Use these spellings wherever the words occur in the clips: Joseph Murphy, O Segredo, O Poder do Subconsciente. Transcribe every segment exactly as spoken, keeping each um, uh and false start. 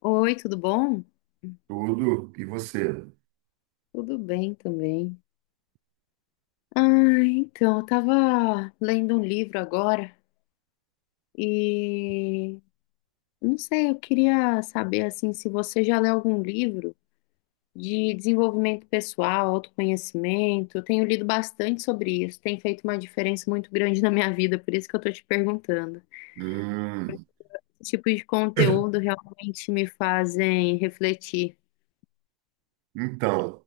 Oi, tudo bom? Tudo. E você? Tudo bem também. Ah, então, eu tava lendo um livro agora e não sei, eu queria saber assim se você já leu algum livro de desenvolvimento pessoal, autoconhecimento. Eu tenho lido bastante sobre isso, tem feito uma diferença muito grande na minha vida, por isso que eu tô te perguntando. Hum, Esse tipo de conteúdo realmente me fazem refletir. então,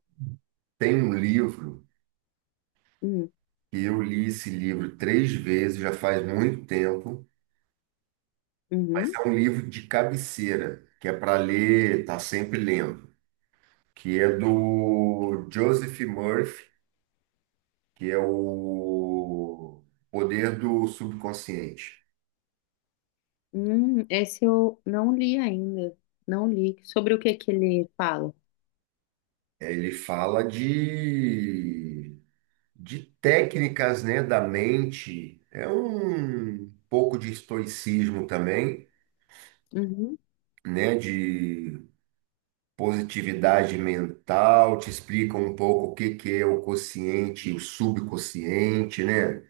tem um livro Hum, que eu li esse livro três vezes, já faz muito tempo, mas uhum. é um livro de cabeceira, que é para ler, tá sempre lendo, que é do Joseph Murphy, que é o Poder do Subconsciente. Hum, esse eu não li ainda. Não li. Sobre o que que ele fala? É, ele fala de, de técnicas, né, da mente. É um pouco de estoicismo também, Uhum, né, de positividade mental. Te explica um pouco o que que é o consciente e o subconsciente, né?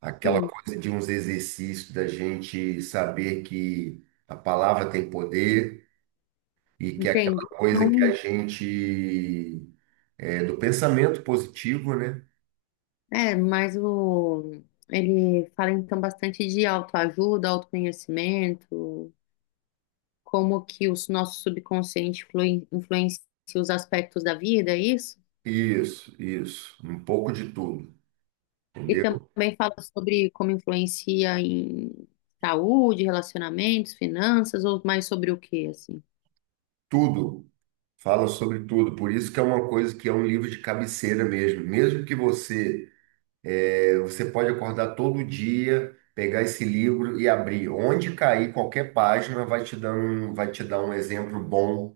Aquela sim, coisa de uns exercícios da gente saber que a palavra tem poder e que é aquela entendi. coisa que a Então, gente é do pensamento positivo, né? é, mas o, ele fala então bastante de autoajuda, autoconhecimento, como que o nosso subconsciente flui- influencia os aspectos da vida, é isso? Isso, isso, um pouco de tudo, E entendeu? também fala sobre como influencia em saúde, relacionamentos, finanças, ou mais sobre o que. Tudo. Fala sobre tudo, por isso que é uma coisa que é um livro de cabeceira mesmo. Mesmo que você É, Você pode acordar todo dia, pegar esse livro e abrir. Onde cair qualquer página vai te dar um, vai te dar um exemplo bom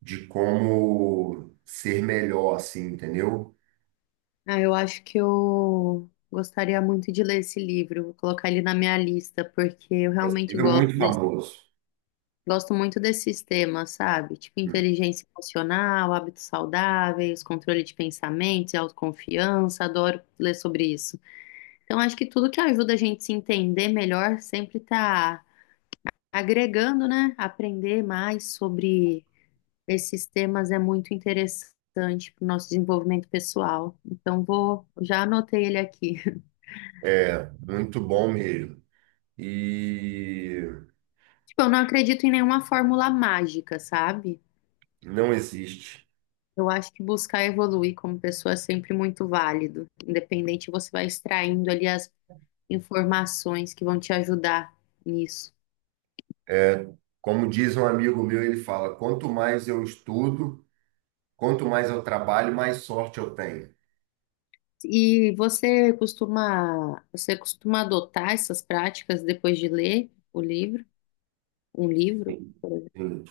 de como ser melhor, assim, entendeu? Ah, eu acho que eu gostaria muito de ler esse livro, vou colocar ele na minha lista, porque eu É Esse realmente livro é gosto muito desse- famoso. gosto muito desses temas, sabe? Tipo Hum. inteligência emocional, hábitos saudáveis, controle de pensamentos e autoconfiança, adoro ler sobre isso. Então, acho que tudo que ajuda a gente se entender melhor sempre tá agregando, né? Aprender mais sobre esses temas é muito interessante para o nosso desenvolvimento pessoal. Então, vou, já anotei ele aqui. É, muito bom mesmo. E Tipo, eu não acredito em nenhuma fórmula mágica, sabe? não existe. Eu acho que buscar evoluir como pessoa é sempre muito válido. Independente, você vai extraindo ali as informações que vão te ajudar nisso. Como diz um amigo meu, ele fala: quanto mais eu estudo, quanto mais eu trabalho, mais sorte eu tenho. E você costuma, você costuma adotar essas práticas depois de ler o livro, um livro, por exemplo? Sim,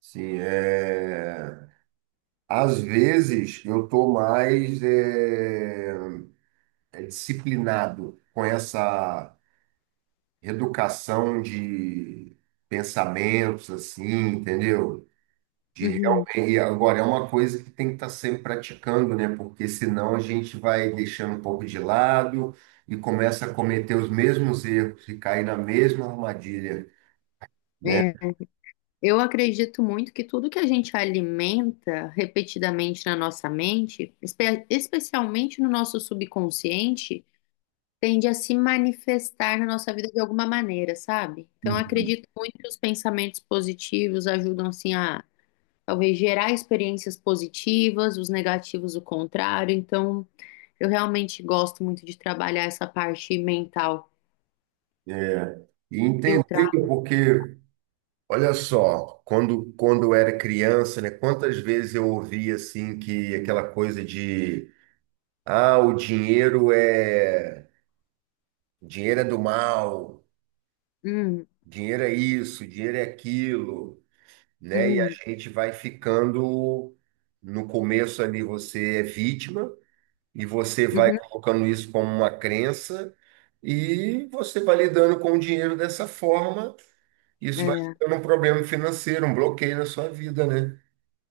sim, é. Às vezes eu tô mais eh, disciplinado com essa reeducação de pensamentos, assim, entendeu? De realmente, Uhum. e agora é uma coisa que tem que estar sempre praticando, né? Porque senão a gente vai deixando um pouco de lado e começa a cometer os mesmos erros e cair na mesma armadilha, né? É, eu acredito muito que tudo que a gente alimenta repetidamente na nossa mente, espe- especialmente no nosso subconsciente, tende a se manifestar na nossa vida de alguma maneira, sabe? Então, eu Uhum. acredito muito que os pensamentos positivos ajudam, assim, a talvez gerar experiências positivas, os negativos, o contrário. Então, eu realmente gosto muito de trabalhar essa parte mental, É. E entender filtrar. porque olha só, quando, quando eu era criança, né, quantas vezes eu ouvia assim que aquela coisa de ah, o dinheiro é dinheiro é do mal, Hum, dinheiro é isso, dinheiro é aquilo, né? E a uhum, gente vai ficando, no começo ali você é vítima e você vai uhum. colocando isso como uma crença e você vai lidando com o dinheiro dessa forma, isso vai É, ficando um problema financeiro, um bloqueio na sua vida, né?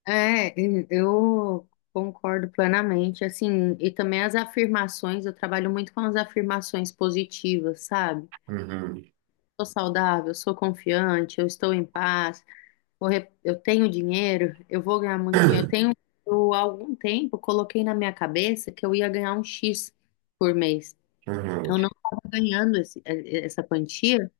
é, e- eu concordo plenamente, assim, e também as afirmações, eu trabalho muito com as afirmações positivas, sabe? Uhum. Sou saudável, sou confiante, eu estou em paz, vou re- eu tenho dinheiro, eu vou ganhar muito dinheiro. Eu tenho, eu, há algum tempo, coloquei na minha cabeça que eu ia ganhar um X por mês. Uhum. Eu não estava ganhando essa quantia,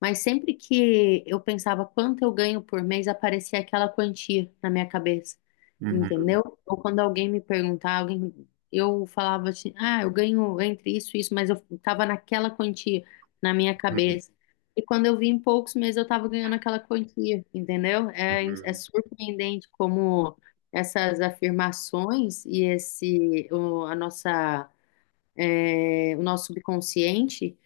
mas sempre que eu pensava quanto eu ganho por mês, aparecia aquela quantia na minha cabeça, Uhum. entendeu? Ou quando alguém me perguntava, alguém, eu falava assim, ah, eu ganho entre isso e isso, mas eu tava naquela quantia na minha Uhum. cabeça. E quando eu vi em poucos meses, eu tava ganhando aquela quantia, entendeu? É, é Uhum. surpreendente como essas afirmações e esse, o, a nossa, é, o nosso subconsciente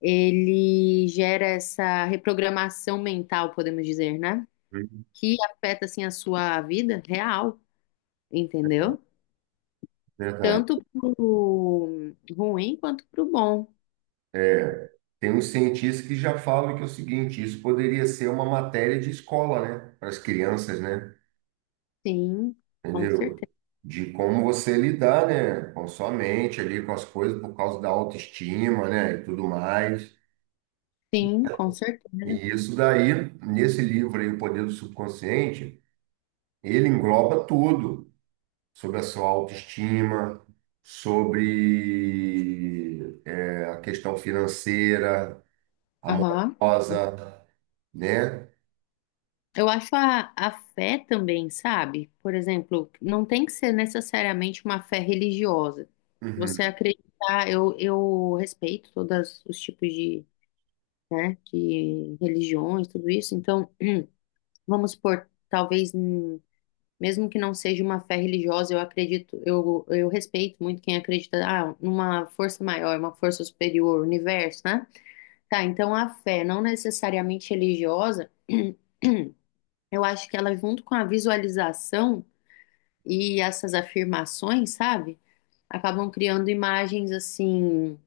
ele gera essa reprogramação mental, podemos dizer, né? Uhum. Que afeta assim a sua vida real, entendeu? Verdade. Tanto pro ruim quanto pro bom. É, tem uns cientistas que já falam que é o seguinte, isso poderia ser uma matéria de escola, né? Para as crianças, né? Sim, com Entendeu? certeza. De como você lidar, né? Com a sua mente ali, com as coisas, por causa da autoestima, né? E tudo mais. Sim, com E certeza. isso daí, nesse livro aí, O Poder do Subconsciente, ele engloba tudo. Sobre a sua autoestima, sobre é, a questão financeira, Aham. amorosa, né? Eu acho a, a fé também, sabe? Por exemplo, não tem que ser necessariamente uma fé religiosa. Você Uhum. acreditar, eu, eu respeito todos os tipos de, né, de religiões, tudo isso. Então, vamos supor, talvez, hum, mesmo que não seja uma fé religiosa, eu acredito, eu, eu respeito muito quem acredita, ah, numa força maior, uma força superior, universo, né? Tá, então a fé, não necessariamente religiosa, eu acho que ela, junto com a visualização e essas afirmações, sabe? Acabam criando imagens assim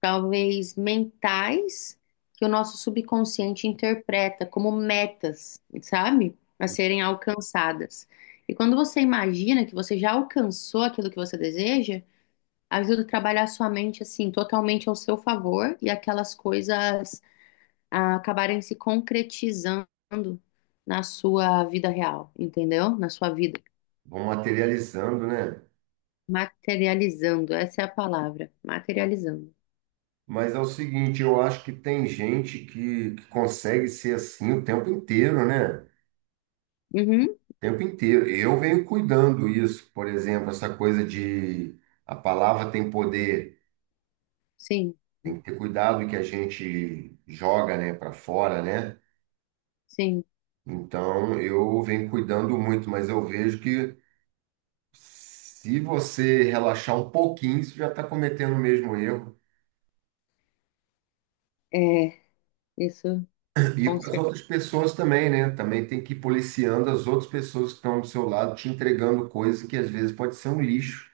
talvez mentais, que o nosso subconsciente interpreta como metas, sabe? A serem alcançadas. E quando você imagina que você já alcançou aquilo que você deseja, ajuda a trabalhar a sua mente assim, totalmente ao seu favor e aquelas coisas ah, acabarem se concretizando na sua vida real, entendeu? Na sua vida. Vão materializando, né? Materializando, essa é a palavra. Materializando. Mas é o seguinte, eu acho que tem gente que, que consegue ser assim o tempo inteiro, né? Uhum, O tempo inteiro. Eu venho cuidando isso, por exemplo, essa coisa de a palavra tem poder, sim, tem que ter cuidado que a gente joga, né, para fora, né? sim. Então, eu venho cuidando muito, mas eu vejo que se você relaxar um pouquinho, você já está cometendo o mesmo erro. É, isso. E Com com as certeza. outras pessoas também, né? Também tem que ir policiando as outras pessoas que estão do seu lado, te entregando coisas que às vezes pode ser um lixo.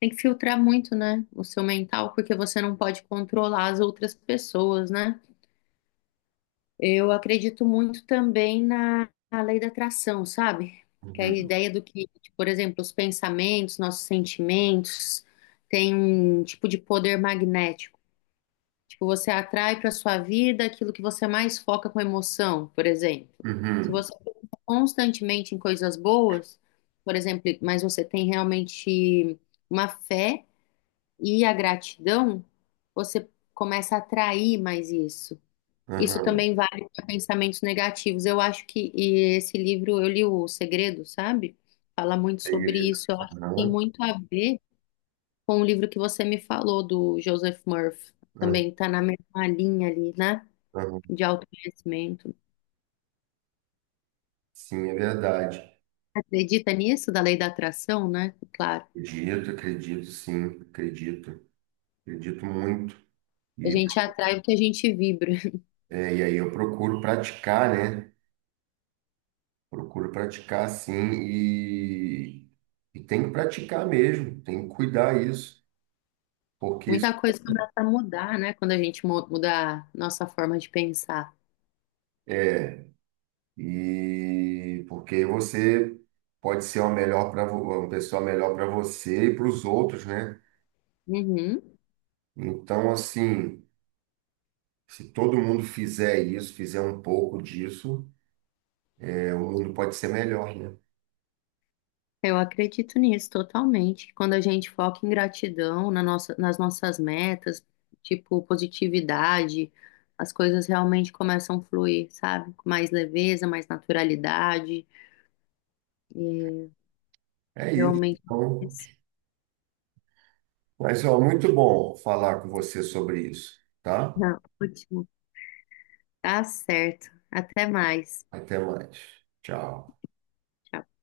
Tem que filtrar muito, né, o seu mental, porque você não pode controlar as outras pessoas, né? Eu acredito muito também na, na lei da atração, sabe? Que é a Uhum. ideia do que, por exemplo, os pensamentos, nossos sentimentos, têm um tipo de poder magnético. Tipo, você atrai para sua vida aquilo que você mais foca com emoção, por exemplo. Se Uhum. você pensa constantemente em coisas boas, por exemplo, mas você tem realmente uma fé e a gratidão, você começa a atrair mais isso. Isso Uhum. também vale para pensamentos negativos. Eu acho que e esse livro, eu li O Segredo, sabe? Fala muito Ele- sobre isso. Eu acho que tem Uhum. muito a ver com o livro que você me falou, do Joseph Murphy. Uhum. Também está na mesma linha ali, né? Uhum. De autoconhecimento. Sim, é verdade. Acredita nisso, da lei da atração, né? Claro. Acredito, acredito, sim, acredito. Acredito muito. A E, gente atrai o que a gente vibra. é, e aí eu procuro praticar, né? Procuro praticar sim e, e tem que praticar mesmo, tem que cuidar isso, porque Muita isso- coisa começa a mudar, né? Quando a gente mu- muda a nossa forma de pensar. e porque você pode ser uma melhor para uma pessoa melhor para você e para os outros, né? Uhum. Então, assim, se todo mundo fizer isso, fizer um pouco disso, é, o mundo pode ser melhor, né? Eu acredito nisso totalmente. Quando a gente foca em gratidão, na nossa, nas nossas metas, tipo positividade, as coisas realmente começam a fluir, sabe? Com mais leveza, mais naturalidade. E É isso. realmente. Então, mas ó, muito bom falar com você sobre isso, tá? Não, ótimo. Tá certo. Até mais. Até mais. Tchau. Tchau.